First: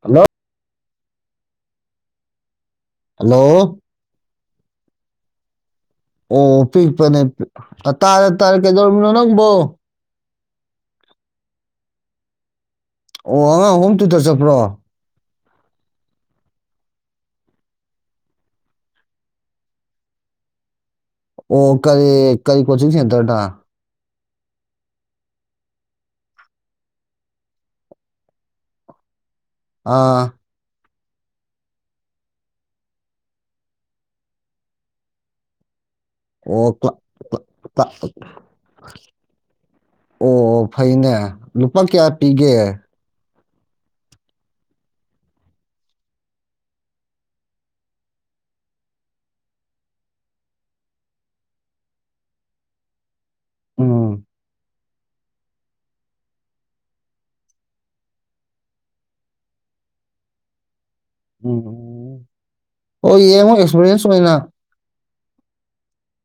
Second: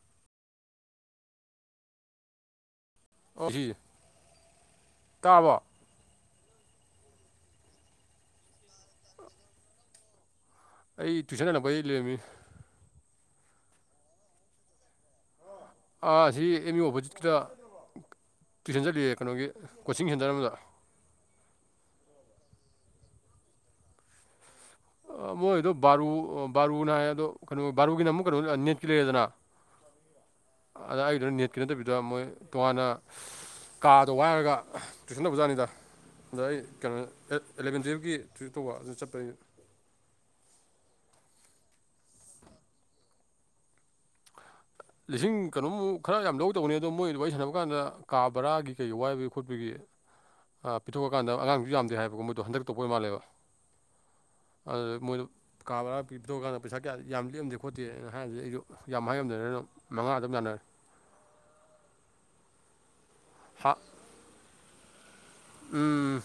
Hello hello ꯇꯥꯕ ꯑꯣ ꯄꯤꯛꯄꯅꯦ ꯇꯔꯦ ꯇꯔꯦ ꯀꯩꯗꯧꯔꯃꯤꯅꯣ ꯅꯪꯕꯣ ꯑꯩ ꯇꯌꯨꯁꯟ ꯂꯄ ꯂꯩꯃꯤ ꯑꯣ ꯑꯉꯥꯡ ꯑꯍꯨꯝ ꯇꯨꯗ ꯆꯠꯄ꯭ꯔꯣ ꯁꯤ ꯑꯦꯝ ꯌꯨ ꯑꯣꯄꯣꯖꯤꯠꯀꯤꯗ ꯇꯨꯏꯁꯟ ꯆꯠꯂꯤꯌꯦ ꯀꯩꯅꯣꯒꯤ ꯀꯣꯆꯤꯡ ꯁꯦꯟꯇꯔ ꯑꯃꯗ ꯑꯣ ꯀꯔꯤ ꯀꯔꯤ ꯀꯣꯆꯤꯡ ꯁꯦꯟꯇꯔꯅ ꯃꯣꯏꯗꯣ ꯕꯥꯔꯨ ꯕꯥꯔꯨꯅ ꯍꯥꯏ ꯑꯗꯣ ꯀꯩꯅꯣ ꯕꯥꯔꯨꯒꯤꯅ ꯑꯃꯨꯛ ꯀꯩꯅꯣ ꯅꯦꯠꯀꯤ ꯂꯩꯔꯦꯗꯅ ꯑꯥ ꯑꯗ ꯑꯩꯒꯤꯗꯨꯗ ꯅꯦꯠꯀꯤ ꯅꯠꯇꯕꯤꯗ ꯃꯣꯏ ꯇꯣꯉꯥꯟꯅ ꯀꯥꯗꯣ ꯋꯥꯏꯔꯒ ꯇꯨꯏꯁꯟ ꯇꯧꯕꯖꯥꯠꯅꯤꯗ ꯑꯗ ꯑꯩ ꯑꯣ ꯀꯩꯅꯣ ꯑꯦꯂꯚꯦꯟ ꯇꯨꯌꯦꯜꯞꯀꯤ ꯇꯨꯏꯁꯟ ꯇꯧꯕ ꯑꯗꯨ ꯆꯠꯄꯒꯤ [unintelligible] ꯑꯣ ꯐꯩꯅꯦ꯫ ꯂꯨꯄꯥ ꯀꯌꯥ ꯄꯤꯒꯦ꯫ ꯂꯤꯁꯤꯡ ꯀꯩꯅꯣꯃꯨꯛ ꯈꯔ ꯌꯥꯝ ꯂꯧ ꯇꯧꯕꯅꯤ ꯑꯗꯣ ꯃꯣꯏ ꯑꯗꯨ ꯋꯥꯔꯤ ꯁꯥꯟꯅꯕ ꯀꯥꯟꯗ ꯀꯥ ꯕꯔꯥꯒꯤ ꯀꯩꯒꯤ ꯋꯥꯏꯕꯒꯤ ꯈꯣꯠꯄꯒꯤ ꯑ ꯄꯤꯊꯣꯛꯈꯀꯥꯟꯗ ꯑꯉꯥꯡꯖꯨ ꯌꯥꯝꯗꯦ ꯍꯥꯏꯌꯦꯕꯀꯣ ꯃꯣꯏꯗꯣ ꯍꯟꯗꯛꯇ ꯇꯧꯕ ꯑꯣꯏꯕ ꯃꯥꯜꯂꯦꯕ꯫ ꯎꯝ꯫ ꯑꯗꯨꯗ ꯃꯣꯏꯗꯣ ꯀꯥ ꯕ꯭ꯔꯥ ꯄꯤꯊꯣꯛꯀꯥꯟꯗ ꯄꯩꯁꯥ ꯀꯌꯥ ꯌꯥꯝ ꯂꯦꯝꯗꯦ ꯈꯣꯠꯇꯦ ꯍꯥꯏꯕꯖꯤꯗ ꯑꯩꯖꯨ ꯌꯥꯝ ꯍꯥꯏꯉꯝꯗꯅꯅ ꯑꯗꯨꯝ ꯃꯉꯥꯗ ꯑꯗꯨꯝ ꯌꯥꯥꯟꯅꯔꯦ꯫ ꯎꯝ ꯎꯝ꯫ ꯑꯣ ꯌꯦꯡꯉꯣ ꯍꯥ ꯑꯦꯛꯁꯄꯤꯔꯤꯌꯦꯟꯁ ꯑꯣꯏꯅ꯫ ꯎꯝ꯫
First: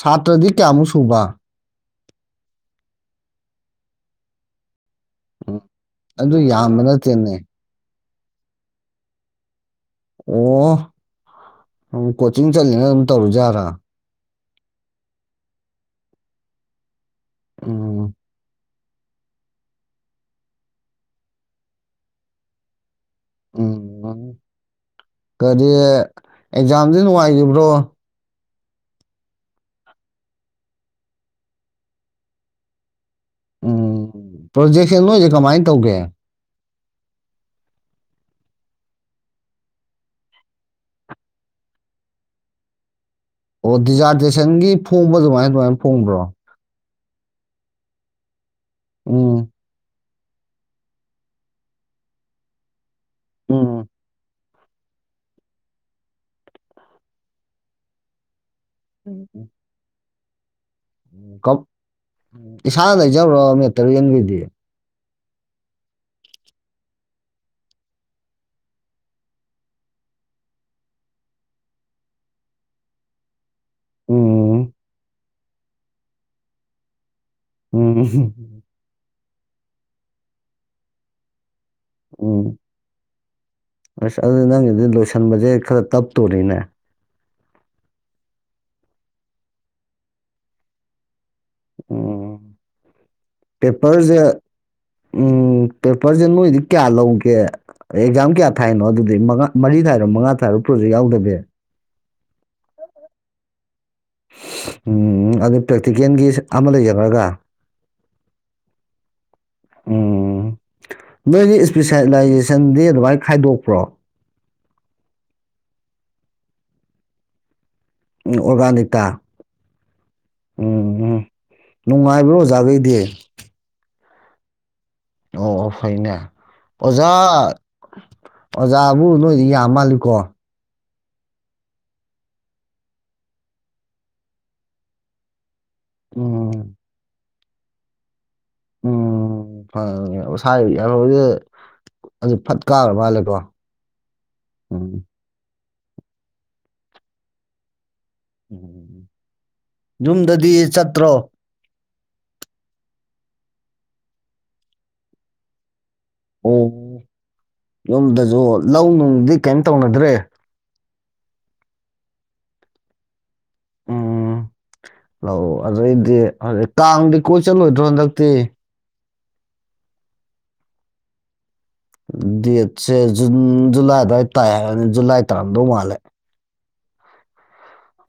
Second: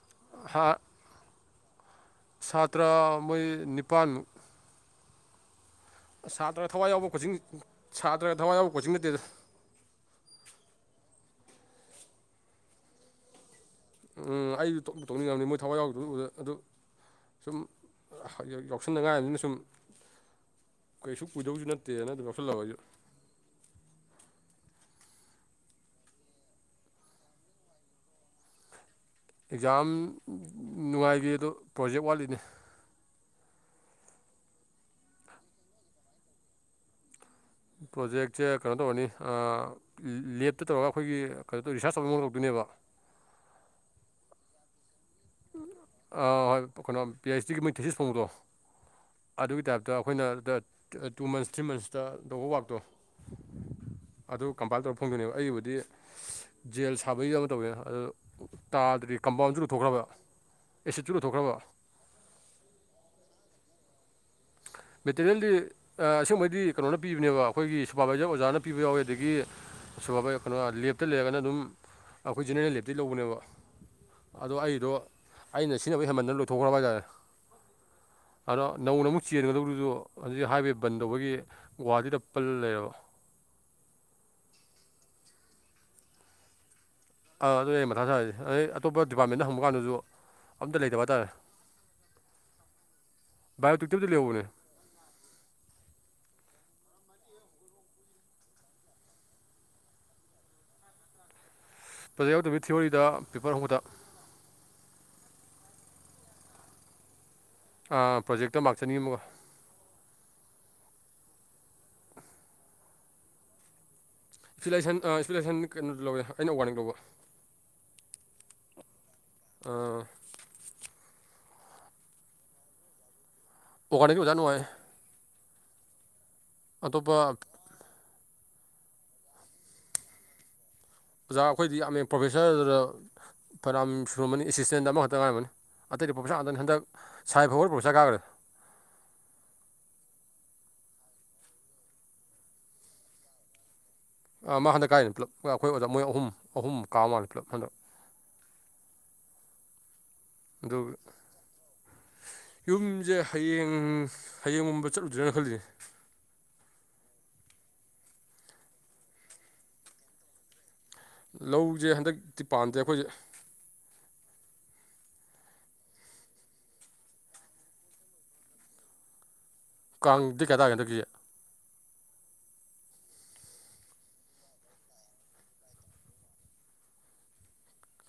ꯁꯥꯇ꯭ꯔꯗꯤ ꯍꯥ ꯀꯌꯥꯃꯨꯛ ꯁꯨꯕ꯫ ꯁꯥꯇ꯭ꯔ ꯃꯣꯏ ꯅꯤꯄꯥꯜꯃꯨꯛ꯫ [inaudible] ꯑꯗꯨ ꯁꯥꯇ꯭ꯔ ꯌꯥꯝꯕ ꯊꯋꯥꯏ ꯌꯥꯎꯕ ꯀꯣꯆꯤꯡ ꯅꯠꯇꯦꯅꯦ ꯁꯥꯇ꯭ꯔꯒ ꯊꯋꯥꯏ ꯌꯥꯎꯕ ꯀꯣꯆꯤꯡ ꯅꯠꯇꯦꯗ꯫ ꯑꯣ ꯀꯣꯆꯤꯡ ꯆꯠꯂꯤꯅ ꯑꯗꯨꯝ ꯇꯧꯔꯤꯖꯥꯠꯂ꯫ ꯎꯝ ꯑꯩꯖꯨ ꯇꯣꯛ ꯇꯧꯅꯤꯡꯉꯝꯅꯤ ꯃꯣꯏ ꯊꯋꯥꯏ ꯌꯥꯎꯗꯕꯗꯨ ꯎꯕꯗ ꯑꯗꯨ ꯁꯨꯝ ꯎꯝ [unintelligible] ꯂꯤꯁꯤꯡ ꯃꯉꯥꯅꯤꯅ ꯁꯨꯝ ꯀꯩꯁꯨ ꯀꯨꯏꯗꯧꯖꯨ ꯅꯠꯇꯦꯅ ꯑꯗꯨꯝ ꯂꯧꯁꯜꯂꯕ ꯑꯩꯖꯨ꯫ ꯎꯝ ꯀꯔꯤ ꯑꯦꯛꯖꯥꯝꯗꯤ ꯅꯨꯡꯉꯥꯏꯒꯤꯕ꯭ꯔꯣ꯫ ꯑꯦꯛꯖꯥꯝ ꯅꯨꯡꯉꯥꯏꯒꯤ ꯑꯗꯣ ꯄ꯭ꯔꯣꯖꯦꯛ ꯋꯥꯠꯂꯤꯅꯦ꯫ ꯎꯝ ꯄ꯭ꯔꯣꯖꯦꯛꯁꯦ ꯅꯣꯏꯖꯦ ꯀꯃꯥꯏ ꯇꯧꯒꯦ꯫ ꯄ꯭ꯔꯣꯖꯦꯛꯁꯦ ꯀꯩꯅꯣ ꯇꯧꯔꯅꯤ ꯑ ꯂꯦꯞꯇ ꯇꯧꯔꯒ ꯑꯩꯈꯣꯏꯒꯤ ꯀꯩꯅꯣ ꯇꯧ ꯔꯤꯁꯥꯔꯁ ꯇꯧꯕ ꯃꯑꯣꯡ ꯇꯧꯗꯣꯏꯅꯦꯕ꯫ ꯑꯣ ꯗꯤꯖꯥꯔꯗꯦꯁꯒꯤ ꯐꯣꯡꯕ ꯑꯗꯨꯃꯥꯏ ꯑꯗꯨꯃꯥꯏꯅ ꯐꯣꯡꯕ꯭ꯔꯣ꯫ ꯍꯣꯏ ꯀꯩꯅꯣ ꯄꯤ ꯑꯩꯆ ꯗꯤꯒꯤ ꯃꯣꯏ ꯊꯦꯁꯤꯁ ꯐꯣꯡꯕꯗꯣ ꯎꯝ ꯑꯗꯨꯒꯤ ꯇꯥꯏꯞꯇ ꯑꯩꯈꯣꯏꯅ ꯗ ꯇꯨ ꯃꯟꯁ ꯊ꯭ꯔꯤ ꯃꯟꯁꯇ ꯇꯧꯕ ꯋꯥꯛꯇꯣ ꯎꯝ꯫ ꯑꯗꯨ ꯀꯝꯄꯥꯏꯜ ꯇꯧꯔ ꯐꯪꯗꯣꯏꯅꯦꯕ ꯑꯩꯒꯤꯕꯨꯗꯤ ꯖꯦꯜ ꯁꯥꯕꯒꯤ ꯑꯃ ꯇꯧꯋꯦ ꯑꯗꯨ ꯇꯥꯗ꯭ꯔꯤ ꯀꯝꯄꯥꯎꯟꯖꯨ ꯂꯨꯊꯣꯛꯈ꯭ꯔꯕ꯫ ꯑꯦꯁꯤꯠꯁꯨ ꯂꯨꯊꯣꯛꯈ꯭ꯔꯕ [unintelligible] ꯏꯁꯥꯅ ꯂꯩꯖꯕꯔꯣ [unintelligible] ꯃꯦꯇꯔꯤꯌꯦꯜꯗꯤ ꯑ ꯑꯁꯦꯡꯕꯩꯗꯤ ꯀꯩꯅꯣꯅ ꯄꯤꯕꯅꯦꯕ ꯑꯩꯈꯣꯏꯒꯤ ꯁꯨꯄꯔꯕꯥꯏꯖꯔ ꯑꯣꯖꯥꯅ ꯄꯤꯕ ꯌꯥꯎꯋꯤ ꯑꯗꯒꯤ ꯁꯨ ꯀꯩꯅꯣ ꯂꯦꯞꯇ ꯂꯩꯔꯒꯅ ꯑꯗꯨꯝ ꯑꯩꯈꯣꯏ ꯖꯦꯅꯦꯔꯦꯜ ꯂꯦꯞꯇꯒꯤ ꯂꯧꯕꯅꯦꯕ꯫ ꯑꯗꯣ ꯎꯝ ꯑꯩꯒꯤꯗꯣ ꯑꯩꯅ ꯁꯤꯟꯅꯕ ꯍꯦꯃꯟꯗꯅ ꯂꯣꯏꯊꯣꯛꯈ꯭ꯔꯕ ꯍꯥꯏꯇꯥꯔꯦ꯫ ꯎꯝ꯫ ꯑꯗꯣ ꯅꯧꯅ ꯑꯃꯨꯛ ꯆꯦꯟꯒꯗꯧꯗꯨꯁꯨ ꯍꯧꯖꯤꯛ ꯍꯥꯏꯋꯦ ꯕꯟ ꯇꯧꯕꯒꯤ ꯒꯨꯍꯥꯇꯤꯗ ꯎꯝ ꯄꯜ ꯂꯩꯔꯕ ꯑꯁ ꯑꯗꯨ ꯅꯪ ꯂꯣꯏꯁꯤꯟꯕꯁꯦ ꯈꯔ ꯇꯞꯇꯣꯔꯤꯅꯦ꯫ ꯑꯥ ꯑꯗꯨꯅꯦ ꯑꯩ ꯃꯊꯥ ꯁꯥꯢꯁꯦ ꯑꯗꯩ ꯑꯇꯣꯞꯄ ꯗꯤꯄꯥꯔꯠꯃꯦꯟꯗ ꯍꯪꯕ ꯀꯥꯟꯗꯁꯨ ꯑꯝꯇ ꯂꯩꯇꯕ ꯍꯥꯏꯇꯥꯔꯦ꯫ ꯎꯝ ꯕꯥꯏꯑꯣꯇꯤꯛꯇꯕꯨꯗꯤ ꯄꯦꯄꯔꯁꯦ ꯂꯩꯍꯧꯕꯅꯦ ꯎꯝ ꯄꯦꯄꯔꯁꯦ ꯅꯣꯏꯗꯤ ꯀꯌꯥ ꯂꯧꯒꯦ꯫ ꯑꯦ ꯑꯦꯛꯖꯥꯝ ꯀꯌꯥ ꯊꯥꯏꯅꯣ ꯑꯗꯨꯗꯤ ꯃꯉꯥ ꯃꯔꯤ ꯊꯥꯏꯔꯣ ꯃꯉꯥ ꯊꯥꯢꯔꯣ ꯄ꯭ꯔꯣꯖꯦꯛ ꯌꯥꯎꯗꯕꯤ꯫ ꯄ꯭ꯔꯣꯖꯦꯛ ꯌꯥꯎꯗꯕꯤ ꯊꯤꯑꯣꯔꯤꯗ ꯄꯦꯄꯔ ꯑꯍꯨꯝꯈꯇꯥ꯫ ꯎꯝ ꯑꯗꯨ ꯄ꯭ꯔꯦꯛꯇꯤꯀꯦꯜꯒꯤ ꯑꯃ ꯂꯩꯖꯔꯒ꯫ ꯑꯥ ꯄ꯭ꯔꯣꯖꯦꯛꯇ ꯃꯥꯛꯆꯅꯤ ꯑꯃꯒ꯫ ꯅꯣꯏꯒꯤ ꯏꯁꯄꯤꯁꯦꯂꯥꯏꯖꯦꯁꯟꯗꯤ ꯑꯗꯨꯃꯥꯏꯅ ꯈꯥꯏꯗꯣꯛꯄ꯭ꯔꯣ꯫ ꯏꯁꯄꯤꯂꯥꯢꯁꯟ ꯏꯁꯐꯤꯂꯥꯏꯁꯟ ꯀꯩꯅꯣꯗ ꯂꯧꯋꯦ ꯑꯩꯅ ꯑꯣꯔꯒꯅꯤꯛ ꯂꯧꯕ꯫ ꯎꯝ ꯑꯣꯔꯒꯅꯤꯇꯥ꯫ ꯑꯥ꯫ ꯎꯝ ꯎꯝ ꯅꯨꯡꯉꯥꯏꯕ꯭ꯔꯣ ꯑꯣꯖꯥꯒꯩꯗꯤ꯫ ꯑꯣꯒꯅꯤꯛ ꯑꯣꯖꯥ ꯅꯨꯡꯉꯥꯏ꯫ ꯑꯣ ꯑꯣ ꯐꯩꯅꯦ꯫ ꯑꯣꯖꯥ꯫ ꯑꯇꯣꯞꯄ ꯑꯣꯖꯥꯕꯨ ꯅꯣꯏꯗꯤ ꯌꯥꯝ ꯃꯥꯜꯂꯤꯀꯣ꯫ ꯑꯣꯖꯥ ꯑꯩꯈꯣꯏꯗꯤ ꯌꯥꯝꯃꯦ ꯄ꯭ꯔꯣꯐꯦꯁꯔꯗꯨꯗ ꯐꯅꯌꯥꯝ ꯁꯨꯔꯝꯃꯅꯤ ꯑꯦꯁꯤꯁꯇꯦꯟꯗ ꯑꯃꯈꯛꯇ ꯉꯥꯏꯔꯝꯃꯅꯤ꯫ ꯑꯇꯩ ꯄ꯭ꯔꯣꯐꯦꯁꯔ ꯉꯥꯛꯇꯅꯦ ꯎꯝ ꯍꯟꯗꯛ꯫ ꯁꯥꯏ ꯈꯣꯕꯔ ꯄ꯭ꯔꯣꯐꯦꯁꯔ ꯀꯒ꯭ꯔꯦ꯫ ꯎꯝ ꯐꯥ [unintelligible] ꯐꯠ ꯀꯥꯈꯒ꯭ꯔ ꯃꯥꯜꯂꯦꯀꯣ꯫ ꯃꯥ ꯍꯟꯗꯛ ꯎꯝ ꯀꯥꯏꯅꯤ ꯄꯨꯂꯞ ꯑꯩꯈꯣꯏ ꯑꯣꯖꯥ ꯃꯣꯏ ꯑꯍꯨꯝ ꯑꯍꯨꯝ ꯀꯥ ꯃꯥꯂꯦ ꯄꯨꯂꯞ ꯍꯟꯗꯛ꯫ ꯎꯝ ꯌꯨꯝꯗꯗꯤ ꯑꯗꯨ ꯆꯠꯇ꯭ꯔꯣ꯫ ꯌꯨꯝꯁꯦ ꯍꯌꯦꯡ ꯍꯌꯦꯡꯒꯨꯝꯕ ꯆꯠꯂꯨꯖꯤꯔ ꯈꯜꯂꯤꯅꯦ꯫ ꯑꯣ ꯌꯨꯝꯗꯁꯨ ꯂꯧ ꯅꯨꯡꯗꯤ ꯀꯩꯝ ꯇꯧꯅꯗ꯭ꯔꯦ꯫ ꯂꯧꯁꯦ ꯍꯟꯗꯛꯇꯤ ꯄꯥꯟꯗꯦ ꯑꯩꯈꯣꯏꯁꯦ꯫ ꯎꯝ ꯂꯥꯛꯑꯣ ꯑꯗꯨꯗꯩꯗꯤ ꯀꯥꯡꯗꯤ ꯀꯣꯏ ꯆꯠꯂꯣꯏꯗ꯭ꯔꯣ ꯍꯟꯗꯛꯇꯤ꯫ ꯀꯥꯡ ꯗꯦꯠ ꯀꯌꯥ ꯇꯒꯗꯒꯦ꯫ ꯗꯦꯠꯁꯦ ꯖꯨꯟ ꯖꯨꯂꯥꯏ ꯑꯗꯨꯋꯥꯏꯗ ꯇꯥꯏ ꯍꯥꯏꯔꯅꯤ ꯖꯨꯂꯥꯏ ꯇꯔꯥꯝꯗꯧ ꯃꯥꯜꯂꯦ꯫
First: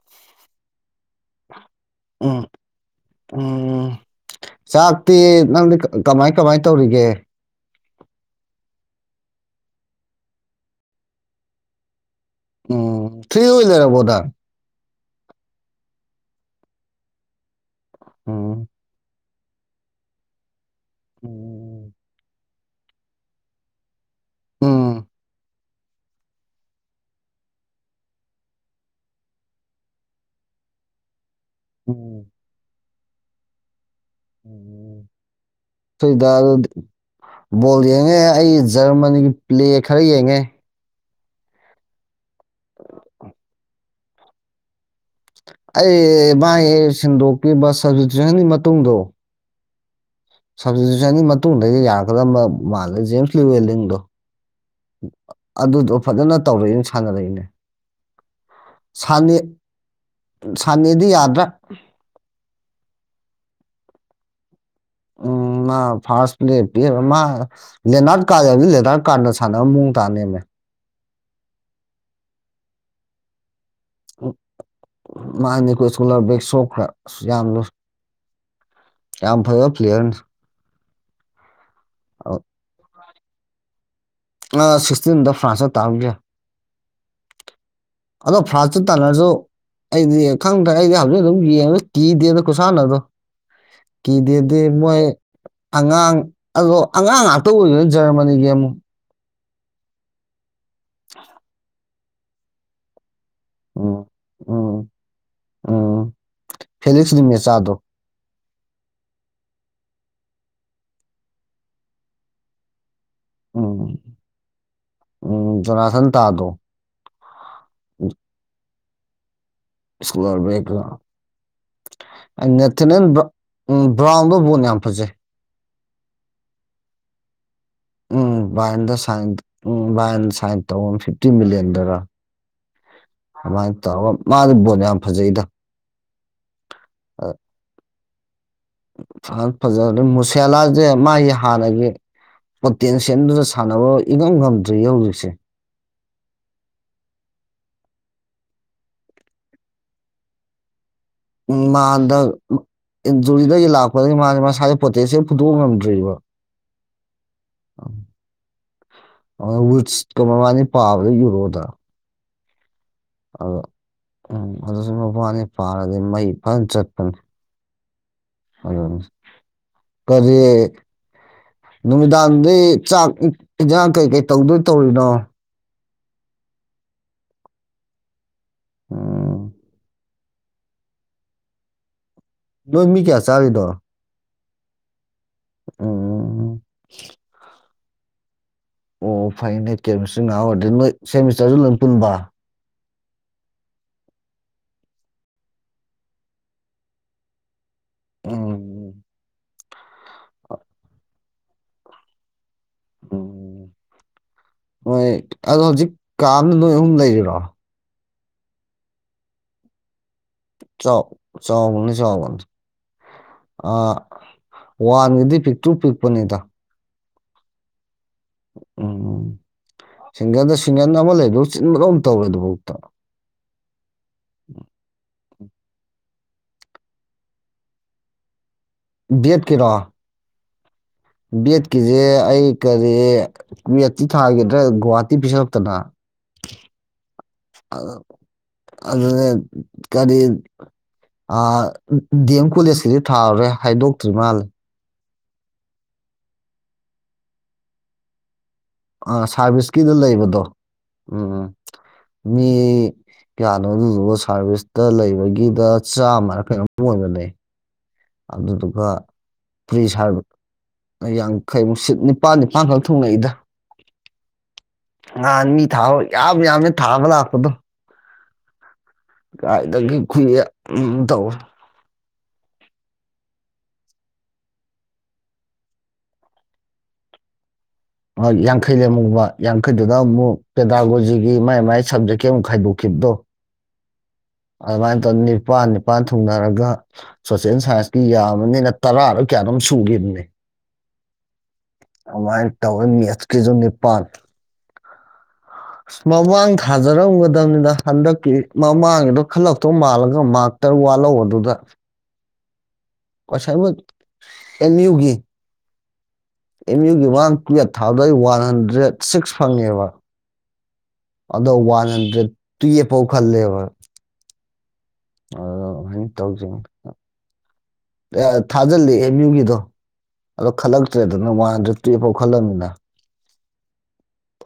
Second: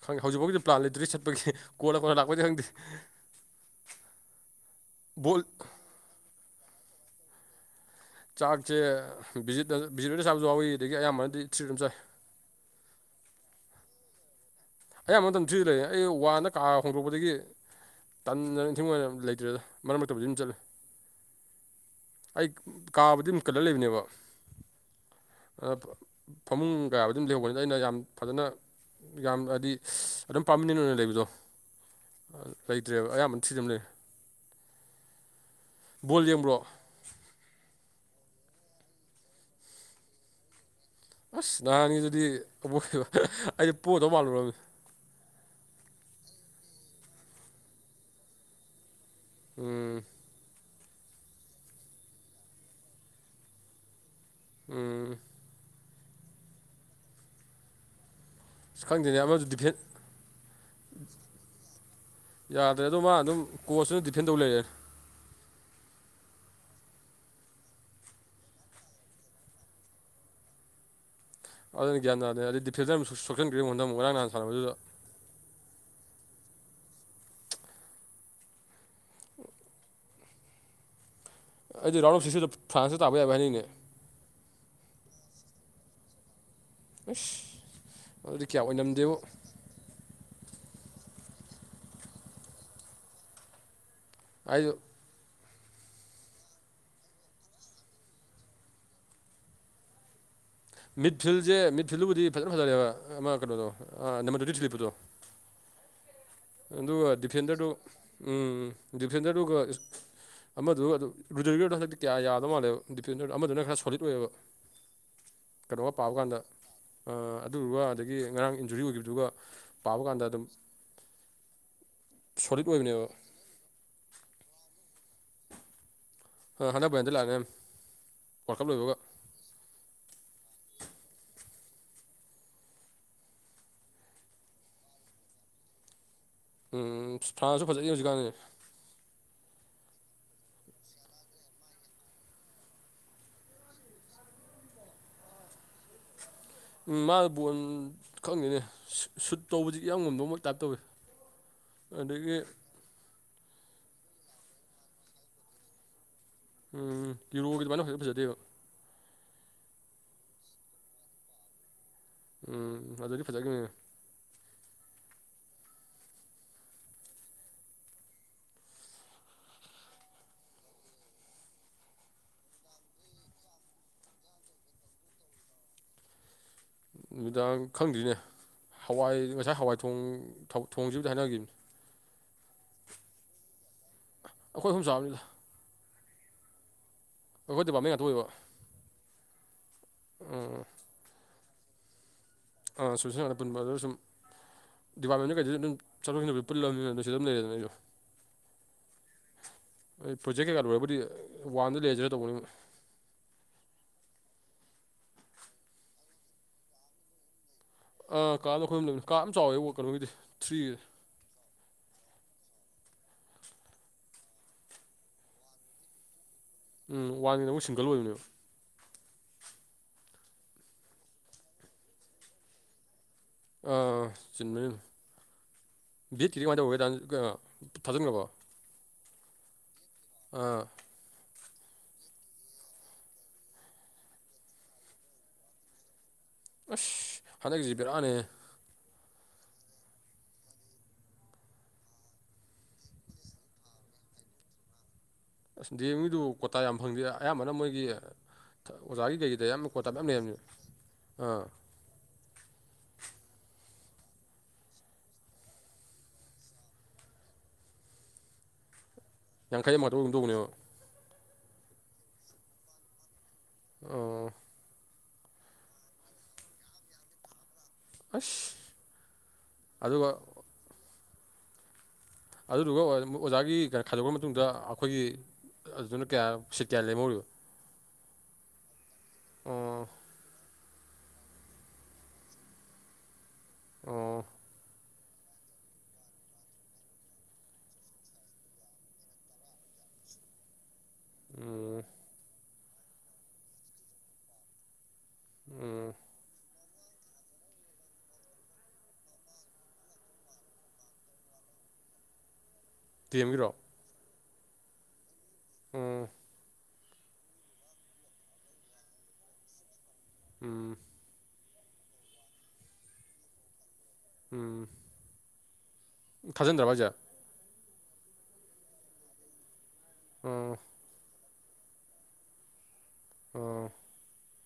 ꯈꯪꯗꯦ ꯍꯧꯖꯤꯛꯐꯥꯎꯒꯤꯗꯤ ꯄ꯭ꯂꯥꯟ ꯂꯩꯇ꯭꯭ꯔꯔꯤ ꯆꯠꯄꯒꯤ꯫ ꯀꯣꯟꯅ ꯀꯣꯟꯅ ꯂꯥꯛꯄꯩꯗꯤ ꯎꯝ ꯈꯪꯗꯦ ꯎꯝ ꯆꯥꯛꯇꯤ ꯕꯣꯜ ꯅꯪꯗꯤ ꯀꯃꯥꯏ꯫ ꯀꯃꯥꯏ ꯇꯧꯔꯤꯒꯦ꯫ ꯆꯥꯛꯁꯦ ꯚꯤꯖꯤꯠ ꯚꯤꯖꯤꯠꯍꯣꯏꯒ ꯆꯥꯕꯁꯨ ꯌꯥꯎꯋꯤ ꯑꯗꯒꯤ ꯑꯌꯥꯝꯕꯅꯗꯤ ꯊ꯭ꯔꯤ ꯑꯗꯨꯨꯝ ꯆꯥꯏ꯫ ꯎꯝ ꯊ꯭ꯔꯤ ꯍꯨꯏ ꯂꯔꯕꯣꯗ꯫ ꯑꯌꯥꯝꯕ ꯃꯇꯝ ꯊ꯭ꯔꯤꯗ ꯂꯩ ꯑꯩ ꯋꯥꯟ ꯀꯥ ꯍꯣꯡꯗꯣꯛꯄꯗꯒꯤ꯫ ꯎꯝ ꯇꯟꯗꯥꯅ ꯢꯟꯊꯤ ꯅꯨꯡ ꯉꯥꯢꯂꯩ ꯭ꯗꯔꯦꯗ ꯃꯔꯛ ꯃꯔꯛꯇꯕꯨꯗꯤ ꯑꯗꯨꯝ ꯆꯠꯂꯤ꯫ ꯎꯝ꯫ ꯑꯩ ꯀꯥꯕꯨꯗꯤ ꯑꯗꯨꯝ ꯀꯜꯂ ꯂꯩꯕꯅꯦꯕ꯫ ꯎꯝ꯫ ꯑ ꯐꯃꯨꯡ ꯀꯌꯥꯕꯨ ꯑꯗꯨꯝ ꯂꯩꯍꯧꯕꯅꯤꯗ ꯑꯩꯅ ꯌꯥꯝ ꯐꯖꯅ ꯌꯥꯝ ꯑꯗꯤ꯫ ꯑꯗꯨꯝ ꯄꯥꯔꯃꯅꯦꯟ ꯑꯣꯏꯅ ꯂꯩꯕꯗꯣ꯫ ꯎꯝ꯫ ꯗ꯭ꯔꯦꯕ ꯑꯌꯥꯝꯕꯅ ꯊ꯭ꯔꯤꯗ ꯑꯗꯨꯝ ꯂꯩ꯫ ꯕꯣꯜ ꯌꯦꯡꯕ꯭ꯔꯣ ꯁꯤꯗꯣꯒꯦ ꯌꯦꯡꯉꯦ ꯑꯩ ꯖꯔꯃꯅꯤꯒꯤ ꯄ꯭ꯂꯦ ꯈꯔ ꯌꯦꯡꯉꯦ ꯑꯁ ꯅꯍꯥꯟꯒꯤꯗꯨꯗꯤ ꯑꯃꯨꯛꯕ ꯑꯩꯗꯤ ꯄꯣꯠꯇꯧ ꯃꯥꯜꯂꯨꯔꯔꯕꯅꯤ ꯑꯩ ꯃꯥꯒꯤ ꯁꯤꯟꯗꯣꯛꯈꯤꯕꯕ ꯁꯇ꯭ꯨꯁꯟꯒꯤ ꯃꯇꯨꯡꯗꯣ ꯎꯝ ꯁꯕꯁꯟꯒꯤ ꯃꯇꯨꯡꯗꯒꯤ ꯌꯥꯔꯛꯀꯗꯕ ꯃꯥꯜꯂꯦ ꯖꯦꯝꯁ ꯂꯨꯋꯦꯗꯤꯡꯗꯣ ꯎꯝ ꯑꯗꯨ ꯑꯗꯨ ꯐꯖꯅ ꯇꯧꯔꯛꯏꯅꯦ ꯁꯥꯟꯅꯔꯛꯏꯅꯦ ꯈꯪꯗ꯭ꯅꯦ ꯁꯥꯅꯦ ꯑꯃꯁꯨ ꯗꯤꯐꯦꯟ ꯁꯥꯅꯦꯗꯤ ꯌꯥꯗ꯭ꯔꯥ ꯌꯥꯗ꯭ꯔꯦ ꯑꯗꯣ ꯃꯥ ꯑꯗꯨꯝ ꯀꯣꯆꯇꯅ ꯗꯤꯐꯦꯟ ꯇꯧ ꯂꯩꯔꯦ ꯎꯝ ꯃꯥ ꯐꯥꯔꯁ ꯗꯦ ꯄꯤ ꯃꯥ ꯂꯦꯅꯥꯔ ꯀꯥꯔꯕꯗꯤ ꯂꯦꯅꯥꯔ ꯀꯥꯔꯗ ꯁꯥꯟꯅꯕ ꯃꯑꯣꯡ ꯇꯥꯅꯦꯃꯦ ꯑꯗꯨꯅ ꯒ꯭ꯌꯥ ꯅꯗ ꯑꯗꯨꯗꯤ ꯐ ꯁꯣꯛ ꯃꯥꯥꯏꯅꯤ ꯀꯣꯏ ꯁꯀꯨꯂꯦꯛ ꯁꯣ ꯑ ꯌꯥꯝ ꯂꯨ ꯌꯥꯝ ꯐꯕ ꯄ꯭ꯂꯦꯌꯔꯅ ꯑꯩꯗꯤ ꯔꯥꯎꯟ ꯑꯣꯐꯁꯤꯁꯤꯗ ꯐ꯭ꯔꯥꯟꯁꯇ ꯇꯥꯕ ꯌꯥꯕꯅꯤꯅꯦ ꯑ ꯁꯤꯁꯇꯤꯟꯗ ꯐ꯭ꯔꯥꯟꯁ ꯇꯥꯕꯒ ꯑꯁ ꯑꯗꯣ ꯑꯗꯨꯗꯤ ꯀꯌꯥ ꯐ꯭ꯔꯥꯟꯁꯇ ꯑꯣꯏꯅꯝꯗꯦꯕꯣ ꯇꯥꯟꯅꯔꯁꯨ ꯑꯩꯗꯤ ꯈꯪꯗ꯭ꯔꯦ ꯑꯩꯗꯤ ꯌꯦ ꯀꯗꯤꯗ ꯀꯨꯁꯥꯅꯥꯗꯣ ꯀ ꯗꯗꯤ ꯑꯩꯁꯨ ꯃꯣꯏ ꯑꯉꯥꯡ ꯑꯗꯣ ꯑꯉꯥꯡ ꯉꯥꯛꯇ ꯑꯣꯏꯗꯣꯏꯅ ꯖꯔꯃꯅꯤꯒꯤ ꯑꯃꯨꯛ ꯃꯤ ꯐꯤꯜꯖꯦ ꯐꯤꯜꯕꯨꯗꯤ ꯐꯖ ꯐꯖꯔꯦꯕ ꯑ ꯃꯥ ꯀꯩꯅꯣꯗꯣ ꯎꯝ ꯑ ꯅ ꯃ ꯎꯝ ꯂꯤꯄꯠꯇꯣ ꯎꯝ ꯑꯗꯨ ꯐꯦꯂꯤꯛꯁ ꯗꯤꯐꯦꯟꯗꯔꯗꯨ ꯃꯦꯆꯥꯗꯣ ꯎꯝ ꯗꯤꯐꯦꯟꯗꯔꯗꯨꯒ ꯑꯃꯗꯨꯒ ꯑꯗꯨ ꯔꯨꯗꯗꯣ ꯍꯟꯗꯛꯇꯤ ꯀꯌꯥ ꯌꯥꯗꯧ ꯃꯥꯜꯂꯦꯕ ꯗꯤꯐꯦꯟꯗꯔ ꯑꯃꯗꯨꯅ ꯈꯔ ꯎꯝ ꯁꯣꯂꯤꯠ ꯑꯣꯏꯌꯦꯕ ꯎꯝ ꯀꯩꯅꯣꯝꯃ ꯖꯣꯅꯥꯊꯟ ꯄꯥꯕ ꯀꯥꯟꯗ ꯇꯥꯗꯣ ꯑ ꯑꯗꯨꯔꯒ ꯑꯗꯒꯤ ꯉꯔꯥꯡ ꯏꯟꯖꯨꯔꯤ ꯑꯣꯏꯈꯤꯕꯥ ꯑꯗꯨꯒ ꯁ꯭ꯀꯨꯜꯔꯕꯦꯛꯒ ꯁꯣꯂꯤꯠ ꯊꯅ ꯑꯣꯏꯕꯅꯦꯕ ꯎ ꯕꯥꯎꯗ ꯅ [unintelligible] ꯐꯖꯩ ꯑ ꯍꯥꯟꯅꯟꯗ ꯂꯦ ꯎꯝ [unintelligible] ꯏꯗꯣ ꯁꯥꯏ ꯎꯝ ꯃꯥꯅ ꯁꯥꯏꯟ ꯇꯧꯕꯔ ꯐꯤꯐꯇꯤ ꯃꯤꯂꯤꯌꯟꯗꯔ ꯑꯗꯨꯃꯥꯏꯅ ꯇꯧꯔ ꯃꯥꯗꯤ ꯕꯣꯜ ꯌꯥꯝ ꯐꯖꯩꯗ ꯎꯝ ꯐ꯭ꯔꯥꯟꯁꯁꯨ ꯐꯖꯩ ꯍꯧꯖꯤꯛ ꯀꯔꯤ ꯐ꯭ꯔꯥꯟꯁ ꯐꯖ ꯍꯜꯂꯤ ꯃꯨꯁꯤꯌꯥꯂꯥꯁꯦ ꯃꯥꯒꯤ ꯍꯥꯟꯅꯒꯤ ꯄꯣꯇꯦꯟꯁꯤꯌꯦꯜꯗꯨꯗ ꯁꯥꯟꯅꯕ ꯏꯉꯝ ꯉꯝꯗ꯭ꯔꯤꯌꯦ ꯍꯧꯖꯤꯛꯁꯦ ꯎꯝ ꯃꯥꯅ ꯕꯣꯟ ꯈꯪꯗꯦꯅꯦ ꯁꯨꯠ ꯇꯧꯕꯁꯤ ꯏꯉꯝ ꯉꯝꯗꯥꯕꯩ ꯇꯥꯏꯞ ꯇꯧꯋꯤ ꯎꯝ ꯃꯥ ꯍꯟꯗꯛ ꯑꯗꯒꯤ ꯨꯔꯤꯗꯒꯤ ꯂꯥꯛꯄꯗꯒꯤ ꯃꯥꯒꯤ ꯃꯁꯥꯒꯤ ꯄꯣꯇꯦꯟꯁꯦꯜ ꯐꯨꯊꯣꯛꯄ ꯉꯝꯗ꯭ꯔꯤꯕ ꯎꯝ ꯀꯤꯔꯣꯒꯤ ꯑꯗꯨꯃꯥꯏꯅ ꯍꯧꯖꯤꯛ ꯐꯖꯗꯦꯕ ꯑꯗꯨ ꯋꯤꯠꯁꯀ ꯃꯕꯥꯟꯅꯤ ꯄꯥꯕꯗꯣ ꯌꯨꯔꯣꯗ ꯎꯝ ꯑꯗꯨ ꯗꯥꯗꯤ ꯑꯗꯣ ꯐꯖꯒꯤꯕꯅꯦ ꯎꯝ ꯑꯗꯨꯁꯨ ꯃꯕꯥꯟꯅꯤ ꯄꯥꯔꯗꯤ ꯃꯩ ꯐꯖꯅ ꯆꯠꯄꯅꯤ ꯑꯗꯨ ꯀꯔꯤ ꯅꯨꯃꯤꯗꯥꯡꯗꯩ ꯆꯥꯛ ꯏꯟꯖꯥꯡ ꯀꯩꯀꯩ ꯇꯧꯗꯣꯏ ꯇꯧꯔꯤꯕꯅꯣ ꯅꯨꯃꯤꯗꯥꯡ ꯈꯪꯗ꯭ꯔꯤꯅꯦ ꯍꯋꯥꯏ ꯎꯝ ꯉꯁꯥꯏ ꯍꯋꯥꯏ ꯊꯣꯡ ꯊꯣꯡꯁꯤꯕꯨ ꯍꯥꯏꯅꯈꯤꯕꯅꯦ ꯅꯣꯏ ꯃꯤ ꯀꯌꯥ ꯆꯥꯔꯤꯅꯣ ꯑꯩꯈꯣꯏ ꯑꯨꯝ ꯆꯥꯕꯅꯤꯗ ꯎꯝ ꯑꯩꯈꯣꯏ ꯗꯤꯄꯥꯔꯠꯃꯦꯟ ꯉꯥꯛꯇ ꯑꯣꯏꯕ ꯑꯣ ꯐꯥꯏꯅꯦ ꯀꯦꯃꯤꯁꯇ꯭ꯔꯤ ꯉꯥꯛ ꯑꯣꯏꯔꯗꯤ [unintelligible] ꯄꯨꯟꯕ ꯁꯣꯂꯨꯁꯟꯥꯟꯅ ꯄꯨꯟꯕ ꯑꯗ ꯁꯨꯝ ꯗꯤꯄꯥꯔꯠꯃꯦꯟ ꯀꯩꯗꯁꯨ ꯑꯗꯨꯝ ꯆꯠꯊꯁꯤ ꯄꯨꯜꯂꯕꯗ ꯁꯤ ꯑꯗꯨꯝ ꯂꯩꯔꯦꯗꯅ ꯑꯩꯁꯨ ꯎꯝ ꯑꯥ ꯄ꯭ꯔꯣꯖꯦꯛ ꯀꯩꯀꯥ ꯂꯣꯏꯔꯕꯨꯗꯤ ꯋꯥꯟꯗ ꯂꯩꯔꯖꯤꯔꯥ ꯇꯧꯕꯅꯤ ꯎꯝ ꯍꯣꯏ ꯑꯗꯣ ꯍꯧꯖꯤꯛ ꯀꯥ ꯑꯃꯥꯗ ꯅꯣꯏ ꯑꯍꯨꯝ ꯂꯩꯔꯤꯔꯣ ꯑꯥ ꯀꯥ ꯑꯃꯥꯗ ꯑꯩꯈꯣꯏ ꯑꯃ ꯂꯩꯅꯤ ꯀꯥ ꯌꯥꯝ ꯆꯥꯎꯋꯦ ꯀꯩꯅꯣꯒꯤꯗꯤ ꯊ꯭ꯔꯤ ꯆꯥꯎ ꯆꯥꯎꯕꯅꯦ ꯆꯥꯎꯕꯅꯦ ꯑ ꯋꯥꯟꯒꯤꯗꯤ ꯄꯤꯛꯇꯨ ꯄꯤꯛꯄꯅꯤꯗ ꯎꯝ ꯋꯥꯟꯅꯤꯅ ꯑꯃꯨꯛ ꯁꯤꯡꯒꯜ ꯑꯣꯏꯕꯅꯦꯕ ꯎꯝ ꯁꯤꯡꯒꯟꯗ ꯁꯤꯡꯒꯟ ꯑꯃ ꯂꯩꯗꯧ ꯆꯤꯟꯕꯒ ꯑꯃ ꯇꯧꯔꯦ ꯑꯗꯨꯐꯥꯎꯗ ꯑꯥ ꯆꯤꯟꯕꯅꯤ ꯑꯗꯨꯝ ꯕꯤꯠ ꯀꯥꯃꯥꯏ ꯊꯧꯒꯦ ꯗꯥ ꯀꯩꯅꯣ ꯊꯥꯖꯤꯟꯈꯔꯕꯣ ꯕꯤꯠ ꯀꯤꯔꯣ ꯑꯥ ꯕꯤꯠꯀꯤꯁꯦ ꯑꯩ ꯀꯔꯤ ꯀ꯭ꯋꯦꯠꯇꯤ ꯊꯥꯒꯤꯗ꯭ꯔꯦ ꯒꯨꯍꯥꯇꯤ ꯄꯤꯁꯜꯂꯛꯇꯅ ꯑꯁ ꯍꯟꯗꯛꯁꯤ ꯕꯦꯔꯥꯅꯦ ꯑꯗꯨꯗ ꯀꯔꯤ ꯗꯤ ꯑꯦꯝ ꯀꯣꯂꯦꯖꯀꯤꯗꯤ ꯊꯥꯔꯦ ꯍꯥꯏꯗꯣꯛꯇ꯭ꯔꯤ ꯃꯥꯜꯂꯦ ꯑꯁ ꯗꯤ ꯑꯦꯝ ꯒꯤꯗꯨꯕꯨ ꯀꯣꯇꯥ ꯌꯥꯝ ꯐꯪꯗꯦ ꯑꯌꯥꯝꯕꯅ ꯃꯣꯏꯒꯤ ꯑ ꯑꯣꯖꯥꯒꯤ ꯀꯩꯒꯤꯗ ꯑꯌꯥꯝꯕ ꯀꯣꯇꯥ ꯁꯥꯔꯚꯤꯁꯀꯤꯗ ꯃꯌꯥꯝ ꯂꯩꯔꯝꯅꯦ ꯂꯩꯕꯗꯣ ꯎꯝ ꯑꯥ ꯎꯝ ꯃꯤ ꯀꯌꯥ ꯑꯗꯨꯗꯨꯒ ꯁꯥꯔꯚꯤꯁꯇ ꯂꯩꯕꯒꯤꯗ ꯆꯥꯝꯃꯈꯩꯃꯛ ꯑꯣꯏꯕꯅꯦ ꯑꯜꯗꯨꯥ ꯌꯥꯡꯈꯩ ꯑꯃꯈꯛꯇ ꯑꯣꯏꯔꯝꯗꯧꯕꯅꯦꯕ ꯌꯥꯡꯈꯩꯃꯨꯛ ꯁꯤꯠ ꯅꯤꯄꯥꯜ ꯅꯤꯄꯥꯟꯈꯛ ꯊꯨꯡꯉꯛꯏꯗ ꯑꯣ ꯅꯍꯥꯟ ꯃꯤ ꯊꯥꯑꯣ ꯌꯥꯝ ꯌꯥꯝꯅ ꯊꯥꯕ ꯂꯥꯛꯄꯗꯣ ꯑꯁ ꯀꯥꯏꯗꯪ ꯑꯗꯨꯒ ꯈꯨ ꯎꯝ ꯇꯧ ꯑꯗꯨꯗꯨꯒ ꯑꯣꯖꯥꯒꯤ ꯀꯩꯅꯣ ꯈꯥꯏꯗꯣꯛꯈ꯭ꯔ ꯃꯇꯨꯡꯗ ꯑꯩꯈꯣꯏꯒꯤ ꯑꯗꯨꯗꯨꯅ ꯀꯌꯥ ꯁꯤꯠ ꯀꯌꯥ ꯂꯩꯦꯝꯍꯧꯔꯤꯕ ꯣꯏ ꯌꯥꯡꯈꯩ ꯂꯩꯃꯨ ꯌꯥꯡꯈꯩꯗꯨꯗ ꯑꯃꯨꯛ ꯄꯦꯗꯥꯒꯣꯖꯤꯒꯤ ꯃꯥꯏ ꯃꯥꯏ ꯁꯕꯖꯦꯛꯀꯤ ꯑꯃꯨꯛ ꯈꯥꯏꯗꯣꯛꯈꯤꯕꯗꯣ ꯑꯣ ꯑꯗꯨꯃꯥꯏꯅ ꯇꯧꯅ ꯅꯤꯄꯥꯜ ꯅꯤꯄꯥꯜ ꯊꯨꯡꯅꯔꯒ ꯁꯣꯁꯦꯜ ꯁꯥꯏꯟꯁꯀꯤ ꯌꯥꯝꯕꯅꯤꯅ ꯇꯔꯥꯗꯣ ꯀꯌꯥꯅꯣꯝ ꯁꯨꯈꯤꯕꯅꯤ ꯎꯝ ꯑꯥꯏ ꯇꯟ ꯃꯁ ꯀꯦꯖꯣ ꯅꯤꯄꯥꯜ ꯎꯝ ꯃꯃ ꯊꯥꯖꯔꯝꯒꯗꯕꯅꯤꯅ ꯍꯟꯗꯛꯀꯤ ꯃꯃꯥꯡꯒꯤꯗꯣ ꯈꯜꯂꯛꯇꯧ ꯃꯥꯜꯂꯒ ꯃꯥꯛꯇꯔ ꯋꯥꯠꯍꯧ ꯑꯗꯨꯗ ꯗꯤ ꯑꯦꯝꯒꯤꯔꯣ ꯀꯁꯥꯏꯕꯣꯗ ꯑꯦꯅꯤꯌꯨꯒꯤ ꯎꯝ ꯑꯦꯝ ꯌꯨꯒꯤ ꯃꯥꯡ ꯇꯦꯠ ꯊꯥꯗꯩ ꯋꯥꯟ ꯍꯟꯗ꯭ꯔꯦꯠ ꯁꯤꯛꯁ ꯐꯪꯉꯦꯕ ꯎꯝ ꯑꯗꯣ ꯋꯥꯟ ꯍꯟꯗ꯭ꯔꯦꯗ ꯇ꯭ꯔꯤꯐꯥꯎ ꯈꯜꯂꯦꯕ ꯎꯝ ꯑ ꯑꯗꯨꯃꯥꯏꯅ ꯇꯧꯖ ꯊꯥꯖꯤꯟꯗ꯭ꯔꯕ ꯍꯥꯏꯁꯦ ꯊꯥꯖꯤꯜꯂꯤ ꯑꯦꯝ ꯌꯨꯒꯤꯗꯣ ꯑꯗꯣ ꯑꯣ ꯈꯂꯛ ꯇ꯭ꯔꯦꯦꯟ ꯑꯗꯨꯅ ꯋꯥꯟꯗ ꯇ꯭ꯔꯤꯐꯥꯎ ꯈꯜꯂꯝꯃꯤꯅ ꯎꯝ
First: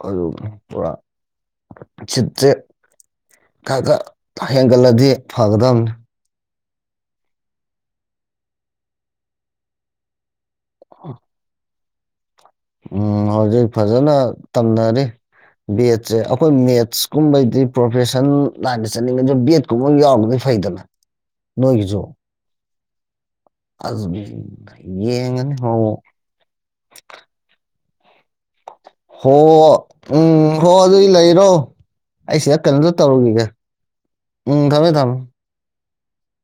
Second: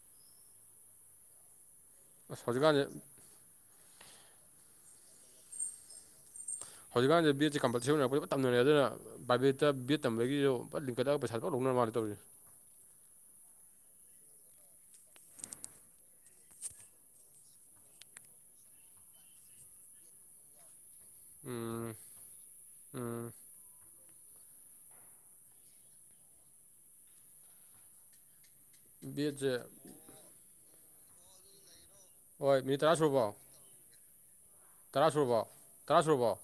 ꯑꯗꯨ ꯄꯨꯔꯥ ꯁꯣꯖꯒꯥꯥꯟ ꯈ ꯈ ꯍꯦꯟꯒꯠꯂꯗꯤ ꯐꯒꯗꯝꯕꯅꯤ ꯍꯧꯖꯤꯛꯀꯥꯟꯁꯤ ꯕꯤꯦꯠꯁꯦ ꯀꯝꯄꯜꯁ ꯑꯣꯏꯅꯔꯣꯏꯞ ꯇꯝꯅꯔꯦ ꯑꯗꯨ ꯄ꯭ꯔꯥꯏꯚꯦꯠꯇ ꯕꯤꯦꯠ ꯇꯝꯕꯗꯒꯤꯁꯨ ꯄ ꯂꯤꯡꯀꯗ ꯄꯩꯁꯔ ꯂꯧꯅ ꯃꯥꯅꯤ ꯇꯧꯔꯤ ꯎꯝ ꯍꯧꯖꯤꯛ ꯐꯖꯅ ꯇꯝꯅꯔꯤ ꯕꯦꯠꯁꯦ ꯑꯩꯈꯣꯏ ꯃꯦꯠꯁꯀꯨꯝꯕꯩꯗꯤ ꯄ꯭ꯔꯣꯐꯦꯁꯟ ꯂꯥꯏꯟꯗ ꯆꯠꯅꯤꯡꯉꯁꯨ ꯕꯤꯦꯠꯀꯨꯝꯕ ꯌꯥꯎꯔꯅꯗꯤ ꯐꯩꯗꯅ ꯎꯝ ꯅꯣꯏꯖꯣ ꯎꯝ ꯑꯦ ꯌꯦꯉ ꯍꯣ ꯍ ꯕꯦꯠꯁꯦ ꯎꯝ ꯍ ꯑꯗꯨꯏ ꯂꯩꯔꯣ ꯍꯣꯏ ꯑꯩꯁꯤꯗ ꯃꯤꯅꯤꯠ ꯇꯔꯥ ꯀꯩꯅꯣꯝꯗ ꯁꯨꯔꯕꯣ ꯇꯧꯔꯨꯈꯤꯒꯦ ꯎꯝ ꯊꯝꯃꯦ ꯇꯔꯥ ꯊꯝꯃꯦ ꯁꯨꯔꯕꯣ ꯇꯔꯥ ꯁꯨꯔꯕꯣ